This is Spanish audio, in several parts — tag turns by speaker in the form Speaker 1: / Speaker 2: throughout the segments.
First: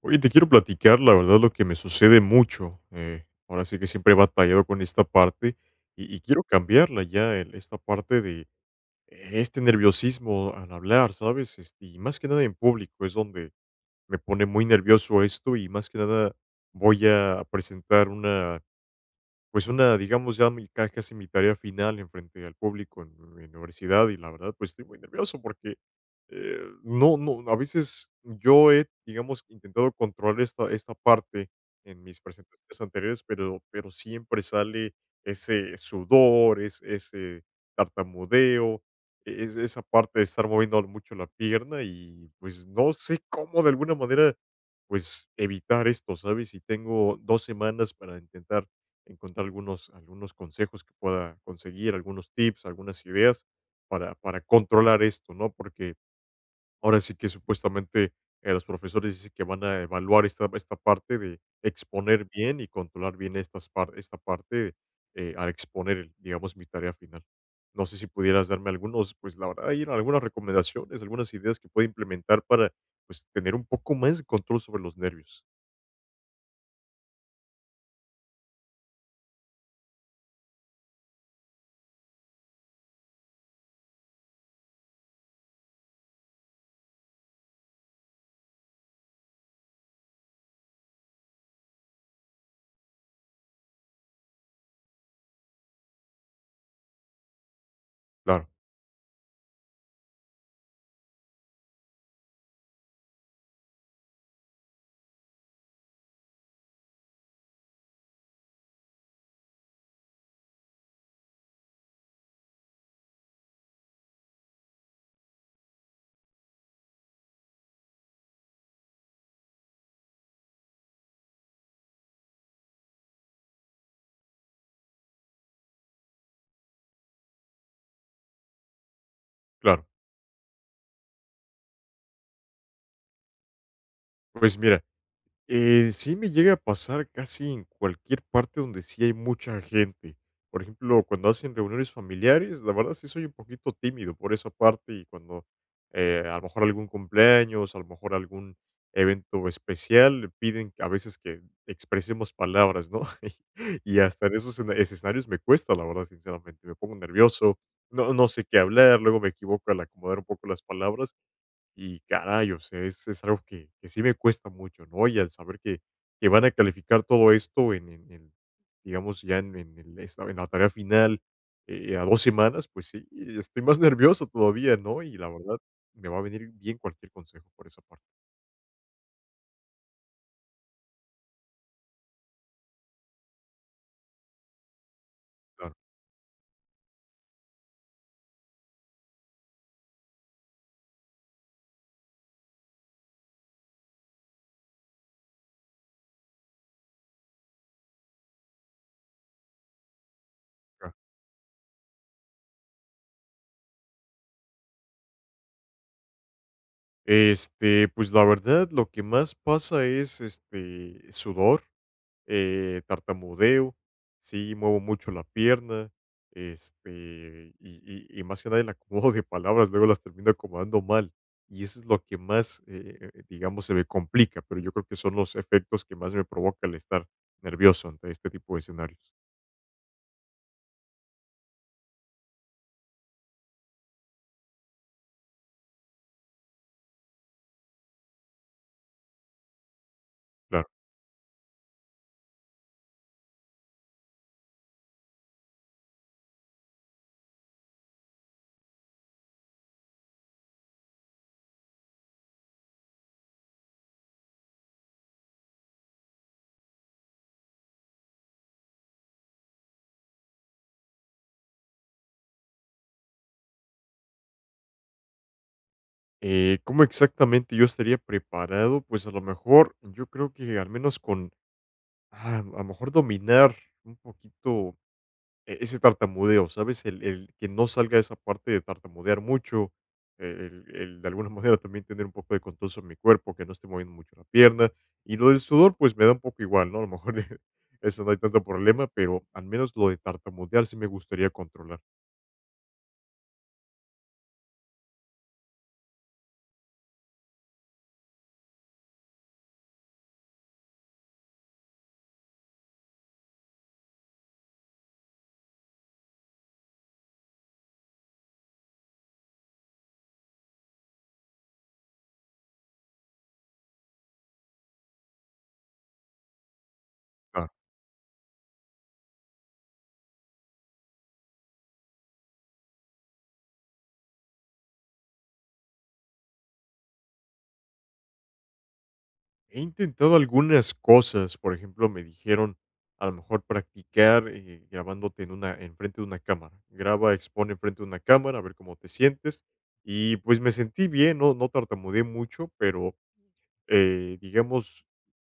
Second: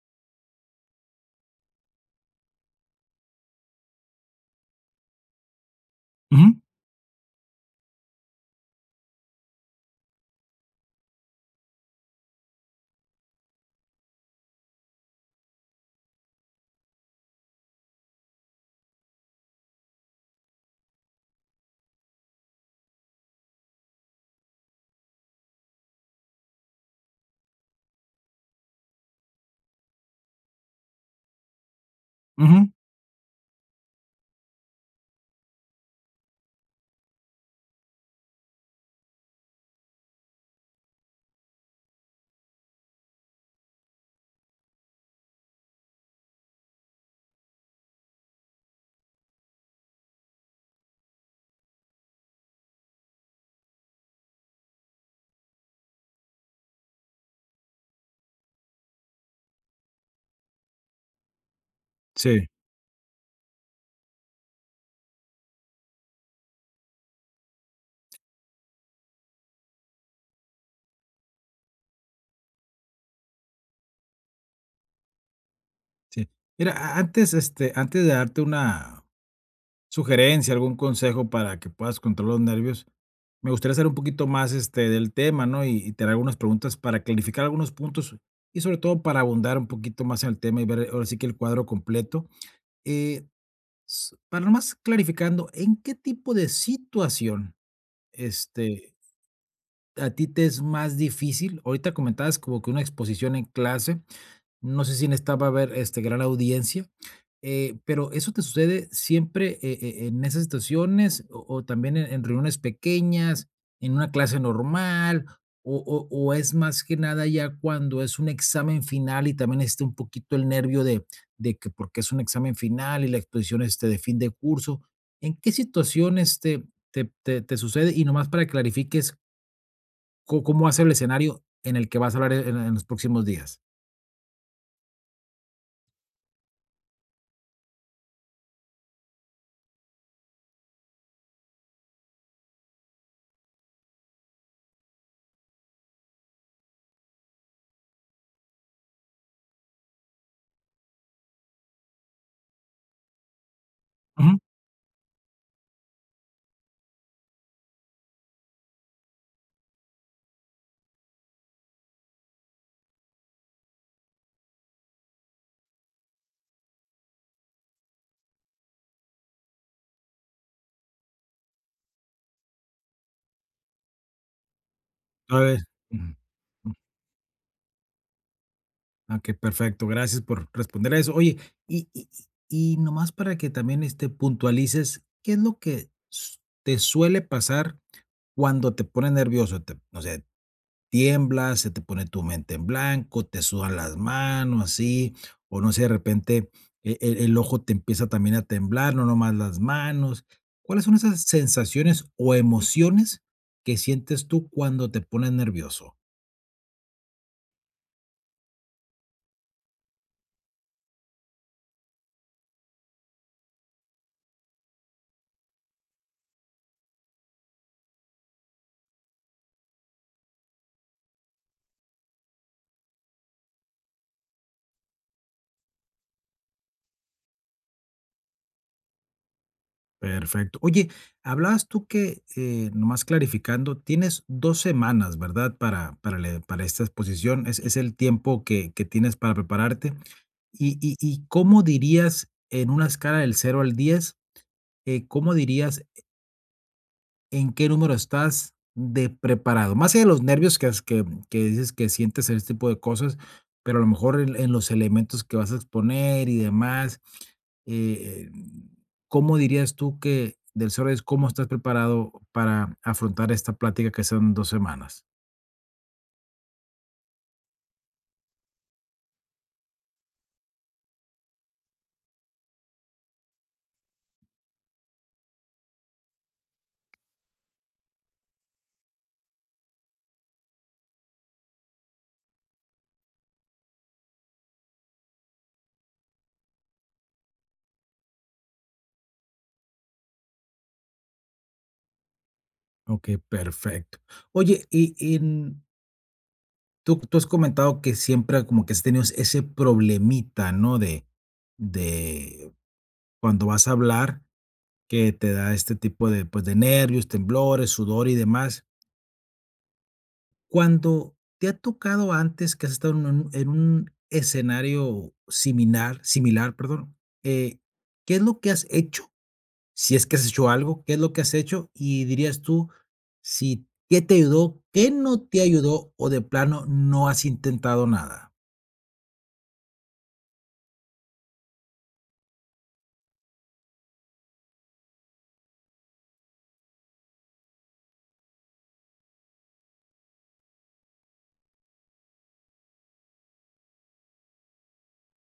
Speaker 1: Oye, te quiero platicar, la verdad, lo que me sucede mucho. Ahora sí que siempre he batallado con esta parte y quiero
Speaker 2: Ujú,
Speaker 1: cambiarla ya, esta parte de este nerviosismo al hablar, ¿sabes? Este, y más que nada en público es donde me pone muy nervioso esto y más que nada voy a presentar una pues una, digamos, ya mi ca casi mi tarea final enfrente al público en mi universidad y la verdad, pues estoy muy nervioso porque, eh, no no, a veces yo he, digamos, intentado controlar esta parte en mis
Speaker 2: ujú,
Speaker 1: presentaciones anteriores, pero siempre sale ese sudor, es ese tartamudeo, es esa parte de estar moviendo mucho la pierna y, pues, no sé cómo de alguna manera, pues, evitar esto, ¿sabes? Y tengo 2 semanas para intentar encontrar algunos consejos que pueda conseguir, algunos tips, algunas ideas para controlar esto, ¿no? Porque ahora sí que supuestamente los profesores dicen que van a evaluar esta parte de exponer
Speaker 2: sí,
Speaker 1: bien y controlar bien esta parte al exponer, digamos, mi tarea final. No sé si pudieras darme algunos, pues la verdad, hay algunas recomendaciones, algunas ideas que pueda implementar para, pues, tener un poco más de control sobre los nervios.
Speaker 2: sí. Mira, a antes, antes de darte una sugerencia, algún consejo para que puedas controlar los nervios, me gustaría saber un poquito más, del tema, ¿no? Y te haré algunas preguntas para clarificar algunos puntos y, sobre todo, para abundar un poquito más en el tema y ver, ahora sí que el cuadro completo. Eh, s para nomás clarificando, ¿en qué tipo de situación,
Speaker 1: Claro,
Speaker 2: este, a ti te es más difícil? Ahorita comentabas como que una exposición en clase. No sé si en esta va a haber, este, gran audiencia, pero ¿eso te sucede siempre, en esas situaciones o también en reuniones pequeñas, en una clase normal, o es más que nada ya cuando es un examen final y también está un poquito el nervio de que porque es un examen final y la exposición, este, de fin de curso? ¿En qué situaciones te sucede? Y nomás para que clarifiques
Speaker 1: claro.
Speaker 2: co cómo va a ser el escenario en el que vas a hablar en los próximos días.
Speaker 1: Pues mira, sí me llega a pasar casi en cualquier parte donde sí hay mucha gente. Por ejemplo, cuando hacen reuniones familiares, la verdad sí soy un poquito tímido por esa parte y cuando a lo mejor algún cumpleaños, a lo mejor algún evento especial, piden a veces que expresemos palabras, ¿no? Y hasta en
Speaker 2: Ujú.
Speaker 1: escenarios me cuesta, la verdad, sinceramente, me pongo nervioso, no, no sé qué hablar, luego me equivoco al acomodar un poco las palabras y caray, o sea, es algo que, sí me cuesta mucho, ¿no? Y al saber que, van a calificar todo esto en, el, digamos, ya en la tarea final a dos semanas, pues sí, estoy más nervioso todavía, ¿no? Y la
Speaker 2: A ver.
Speaker 1: verdad,
Speaker 2: Ujú.
Speaker 1: me va a venir
Speaker 2: Mm,
Speaker 1: bien cualquier consejo por esa parte.
Speaker 2: perfecto. Gracias por responder a eso. Oye, y y y nomás para que también, este, puntualices, ¿qué es lo
Speaker 1: Claro,
Speaker 2: que s te suele pasar cuando te pones nervioso? Te no sé, tiemblas, se te pone tu mente en blanco, te sudan las manos, así, o no sé, de repente el ojo te empieza también a temblar, no nomás las manos. ¿Cuáles
Speaker 1: claro.
Speaker 2: son esas sensaciones o emociones que sientes tú cuando te pones nervioso?
Speaker 1: Este, pues la verdad, lo que más pasa es este sudor, tartamudeo, sí, muevo mucho la pierna, este, y, y más que nada el acomodo de palabras, luego las termino acomodando mal. Y eso es lo que más, digamos, se me complica, pero yo creo que son los efectos que más me provoca el estar nervioso ante este tipo de escenarios.
Speaker 2: Perfecto. Oye, hablabas tú que, nomás clarificando, tienes 2 semanas, ¿verdad? Para le para esta exposición, es el tiempo que tienes para prepararte.
Speaker 1: Claro.
Speaker 2: ¿Y cómo dirías en una escala del cero al 10, cómo dirías en qué número estás de preparado? Más allá de los nervios que, que dices que sientes en este tipo de cosas, pero a lo mejor en los elementos que vas a exponer y demás, eh, eh, ¿cómo dirías tú que del 0 es cómo estás preparado para afrontar esta plática que son dos semanas?
Speaker 1: ¿Cómo exactamente yo estaría preparado? Pues a lo mejor, yo creo que al menos con, a lo mejor dominar un poquito ese tartamudeo, ¿sabes? El que no salga esa parte de tartamudear mucho, el de alguna manera también tener un poco de control sobre mi cuerpo, que no esté moviendo mucho la pierna. Y lo del sudor, pues, me da un poco igual, ¿no? A lo mejor eso no hay tanto problema, pero al menos lo de tartamudear sí me gustaría controlar.
Speaker 2: Ok, perfecto. Oye, tú has comentado que siempre como que has tenido ese problemita, ¿no? De cuando vas a hablar que te da este tipo de, pues, de nervios, temblores, sudor y demás. Cuando te ha tocado antes que has estado en un escenario similar, similar, perdón, eh, ¿qué es lo que has hecho? Si es que has hecho algo, ¿qué es lo que has hecho? Y dirías tú, si, ¿qué te ayudó? ¿Qué no te ayudó? O de plano no has intentado nada.
Speaker 1: He intentado algunas cosas, por ejemplo, me dijeron a lo mejor practicar grabándote enfrente de una cámara. Graba, expone enfrente de una cámara, a ver cómo te sientes. Y pues me sentí bien, no, no tartamudeé mucho, pero digamos,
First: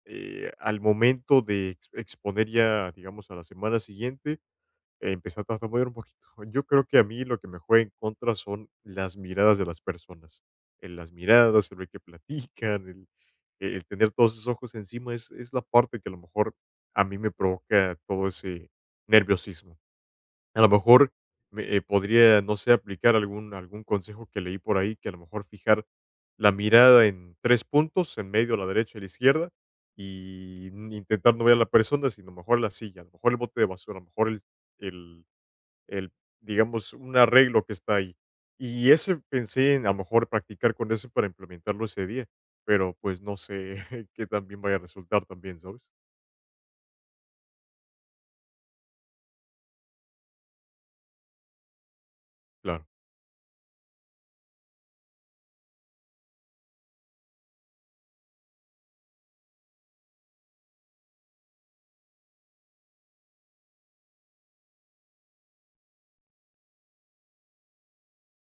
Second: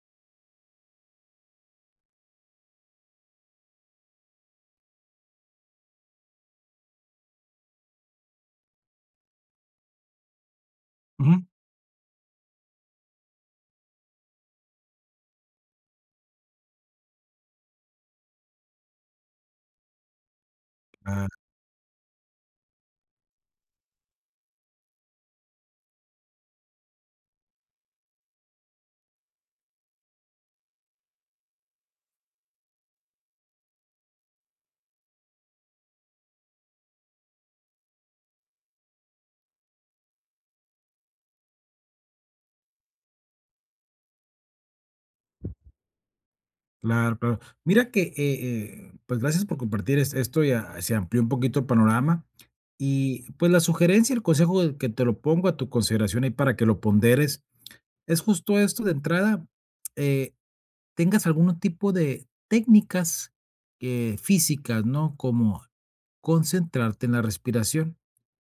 Speaker 1: al momento de exponer ya, digamos, a la semana siguiente, empecé a tartamudear un poquito. Yo creo que a mí lo que me juega en contra son las miradas de las personas. En las
Speaker 2: Ujú.
Speaker 1: miradas, el ver que platican, el tener todos esos ojos encima es la parte que a lo mejor a mí me provoca todo ese nerviosismo. A lo mejor me podría, no sé, aplicar algún consejo que leí por ahí, que a lo mejor fijar la mirada en tres puntos, en medio, a la derecha y a la izquierda, y intentar no ver a la persona, sino mejor la silla, a lo mejor el bote de basura, a lo mejor el, el, digamos, un arreglo que está ahí. Y ese pensé en a lo mejor practicar con eso para implementarlo ese día, pero pues no sé qué tan bien vaya a resultar también, ¿sabes?
Speaker 2: Claro, claro. Mira que, pues gracias por compartir esto, ya se amplió un poquito el panorama.
Speaker 1: Claro.
Speaker 2: Y pues la sugerencia, el consejo de que te lo pongo a tu consideración y para que lo ponderes, es justo esto de entrada, eh, tengas algún tipo de técnicas físicas, ¿no? Como concentrarte en la respiración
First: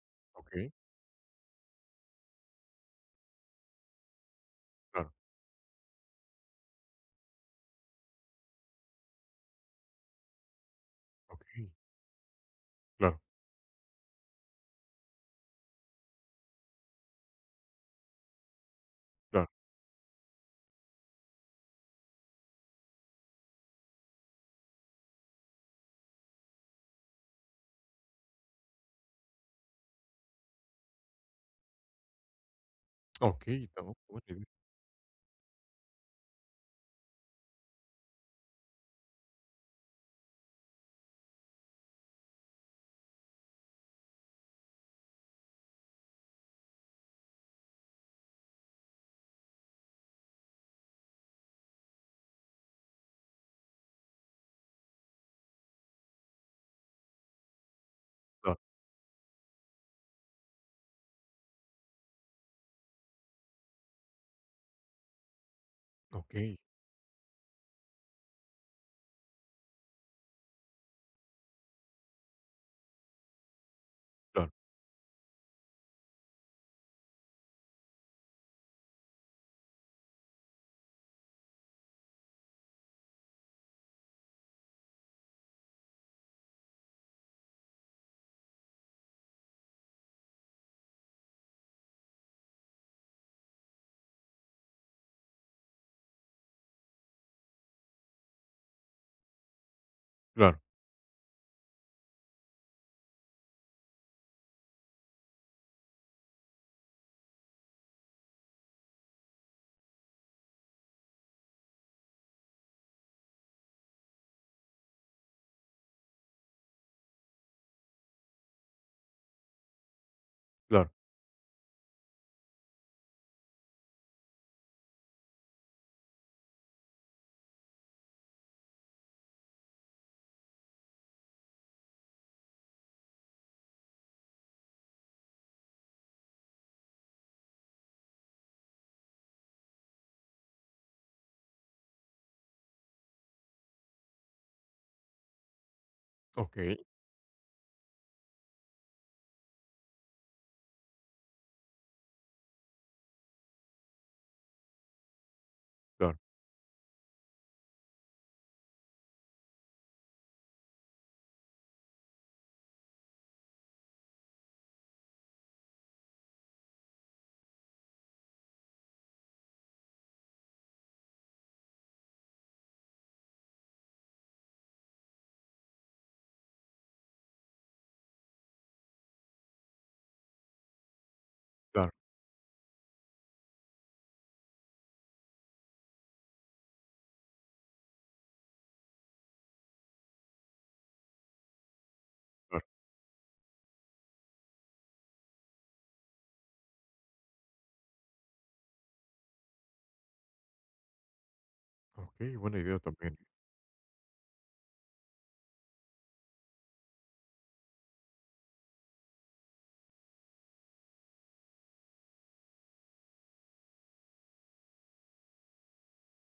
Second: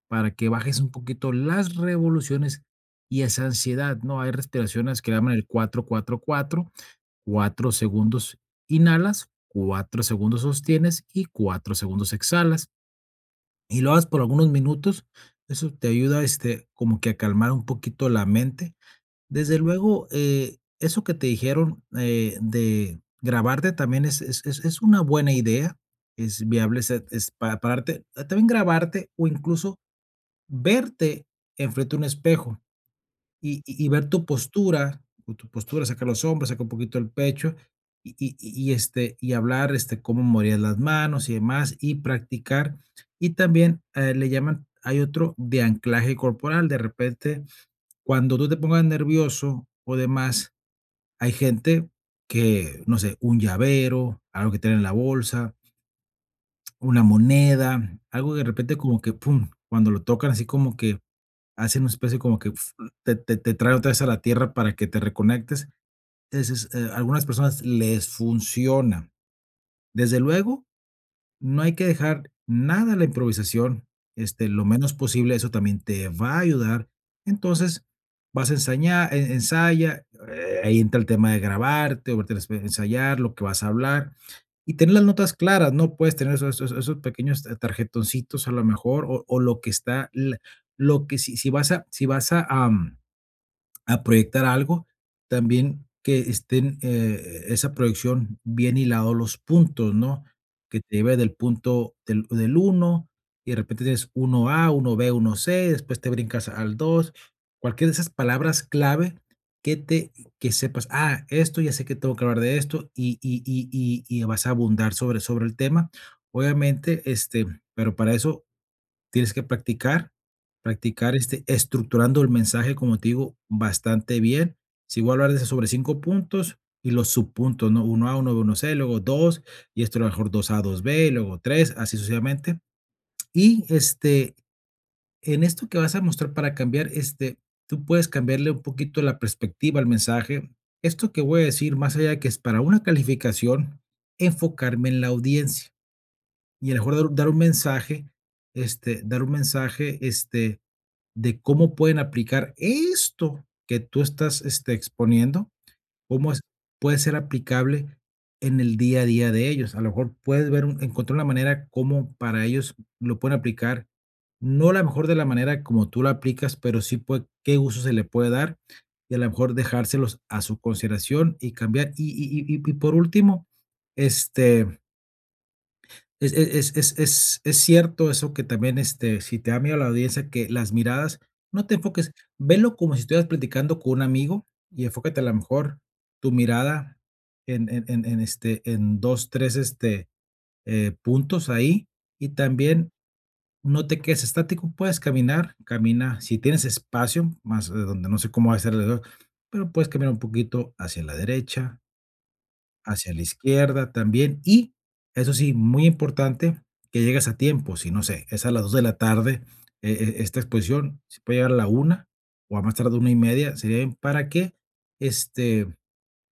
Speaker 2: para que
Speaker 1: Okey.
Speaker 2: bajes un poquito las revoluciones y esa ansiedad, ¿no? Hay respiraciones que
Speaker 1: Claro.
Speaker 2: le llaman el cuatro cuatro cuatro 4 segundos inhalas, 4 segundos sostienes y
Speaker 1: Okey.
Speaker 2: cuatro segundos exhalas.
Speaker 1: Claro,
Speaker 2: Y lo hagas por algunos minutos. Eso te ayuda, este, como que a calmar un poquito la mente.
Speaker 1: claro.
Speaker 2: Desde luego, eso que te dijeron de grabarte también es una buena idea. Es viable es pararte, también grabarte o incluso verte enfrente a un espejo y
Speaker 1: Okey,
Speaker 2: y y
Speaker 1: tampoco
Speaker 2: ver tu
Speaker 1: buena idea.
Speaker 2: postura, o tu postura, sacar los hombros, sacar un poquito el pecho, este, y hablar, este, cómo morías las manos y demás, y practicar. Y también, le llaman hay otro de anclaje corporal, de repente, cuando tú te pongas nervioso o demás, hay gente que, no sé, un llavero, algo que tiene en la bolsa, una moneda, algo que de
Speaker 1: Claro.
Speaker 2: repente como que, pum, cuando lo tocan así como que hacen una especie como que uf, te trae otra vez a la tierra para que te reconectes.
Speaker 1: Okey.
Speaker 2: Entonces, algunas personas les funciona. Desde luego, no hay que dejar nada a la improvisación, este,
Speaker 1: Claro,
Speaker 2: lo menos posible, eso también te va a ayudar. Entonces, vas a ensayar ensaya, ahí entra el tema de grabarte, o verte al ensayar, lo que vas a hablar, y tener las notas claras, ¿no? Puedes tener esos pequeños tarjetoncitos a lo mejor, o lo que está, lo que si vas a, si vas a, am, a proyectar algo, también que estén, esa proyección bien hilados los puntos, ¿no?
Speaker 1: claro,
Speaker 2: Que te lleve del punto del 1 y de repente tienes 1A, uno b uno c después te brincas al 2 cualquiera de esas palabras clave que te que sepas, ah, esto ya sé que tengo que hablar de esto y vas a abundar sobre el tema. Obviamente, este, pero para eso tienes que practicar,
Speaker 1: claro.
Speaker 2: practicar, este, estructurando el mensaje, como te digo, bastante bien. Si voy a hablar de sobre 5 puntos y los subpuntos, no uno a uno b uno 1C, luego 2 y esto a lo mejor dos a dos b y luego 3 así sucesivamente. Y, este, en esto que vas a mostrar para cambiar, este, tú puedes cambiarle un poquito la perspectiva al mensaje. Esto que voy a decir, más allá de que es para una calificación, enfocarme en la audiencia y a
Speaker 1: Okey.
Speaker 2: lo mejor dar un mensaje, este, de cómo pueden aplicar esto que tú estás, este, exponiendo,
Speaker 1: Claro,
Speaker 2: cómo es puede ser aplicable en el día a día de ellos. A lo mejor puedes ver un encontrar una manera como para ellos lo pueden aplicar, no a la mejor de la manera como tú la aplicas, pero sí puede qué uso se le puede dar y a lo mejor dejárselos a su consideración y cambiar. Y por último, este es es cierto eso que también, este, si te da miedo la audiencia, que las miradas no te
Speaker 1: claro,
Speaker 2: enfoques, velo como si estuvieras platicando con un amigo y enfócate a lo mejor tu mirada este, en 2 3 puntos ahí, y
Speaker 1: claro.
Speaker 2: también no te quedes estático, puedes caminar, camina, si tienes espacio, más, donde no sé cómo va a ser alrededor, pero puedes caminar un poquito hacia la derecha,
Speaker 1: Okey, buena idea
Speaker 2: hacia
Speaker 1: también.
Speaker 2: la izquierda también, y eso sí, muy importante que llegues a tiempo, si no sé, es a las 2 de la tarde, esta exposición, si puede llegar a la una o a más tardar una y media, sería bien para que, este,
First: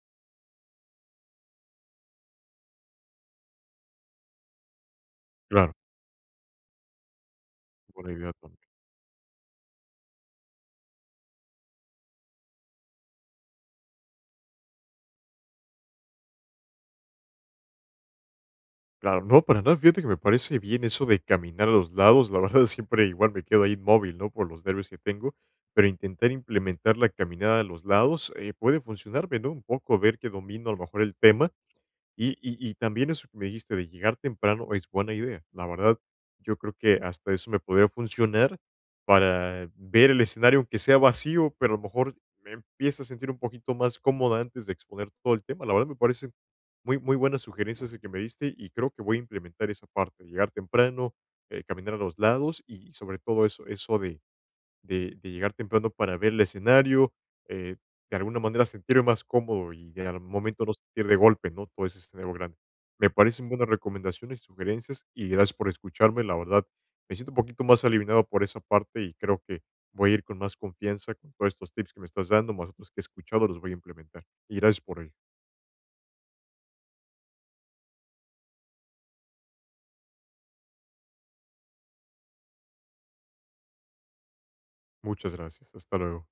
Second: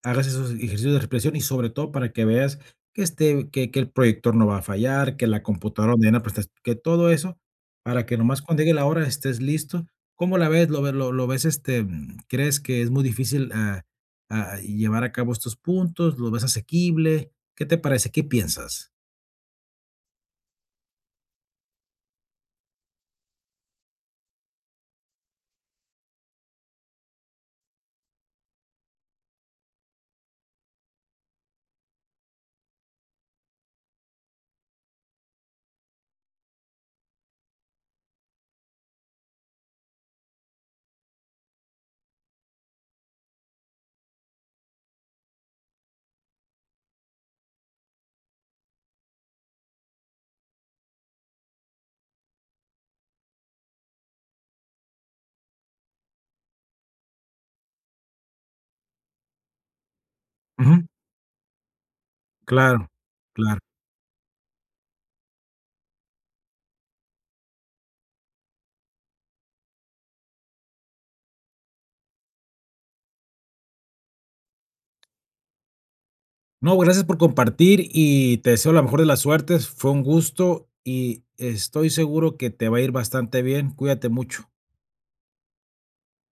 Speaker 2: hagas esos ejercicios de respiración y sobre todo para que veas que el proyector no va a fallar, que la
Speaker 1: Claro,
Speaker 2: computadora donde van a prestar que todo eso, para
Speaker 1: buena
Speaker 2: que
Speaker 1: idea
Speaker 2: nomás
Speaker 1: también.
Speaker 2: cuando llegue la hora estés listo. ¿Cómo la ves? ¿Lo ve lo ves, este, mm, crees que es muy difícil, llevar a cabo estos puntos? ¿Lo ves asequible? ¿Qué te parece? ¿Qué piensas?
Speaker 1: Claro, no, para nada, fíjate que me parece bien eso de caminar a los lados, la verdad siempre igual me quedo ahí inmóvil, ¿no? Por los nervios que tengo, pero intentar implementar la caminada a los lados puede funcionarme, ¿no? Un poco ver que domino a lo mejor el tema y también eso que me dijiste de llegar temprano es buena idea. La verdad, yo creo que hasta eso me podría funcionar para ver el escenario, aunque sea vacío, pero a lo mejor me empiezo a sentir un poquito más cómoda antes de exponer todo el tema. La verdad, me parecen muy, muy buenas sugerencias el que me diste y creo que voy a implementar esa parte, llegar temprano, caminar a los lados y sobre todo eso, de llegar temprano para ver el escenario, eh, de alguna manera sentirme más cómodo y de al momento no
Speaker 2: Ujú,
Speaker 1: sentir de golpe, ¿no? Todo ese escenario grande.
Speaker 2: claro,
Speaker 1: Me parecen
Speaker 2: claro.
Speaker 1: buenas recomendaciones y sugerencias y gracias por escucharme. La verdad, me siento un poquito más aliviado por esa parte y creo que voy a ir con más confianza con todos estos tips que me estás dando, más otros que he escuchado, los voy a implementar. Y gracias por ello.
Speaker 2: No, pues, gracias por compartir y te deseo la mejor de las suertes. Fue un gusto y estoy seguro que te va a ir bastante bien. Cuídate mucho.
Speaker 1: Muchas gracias. Hasta luego.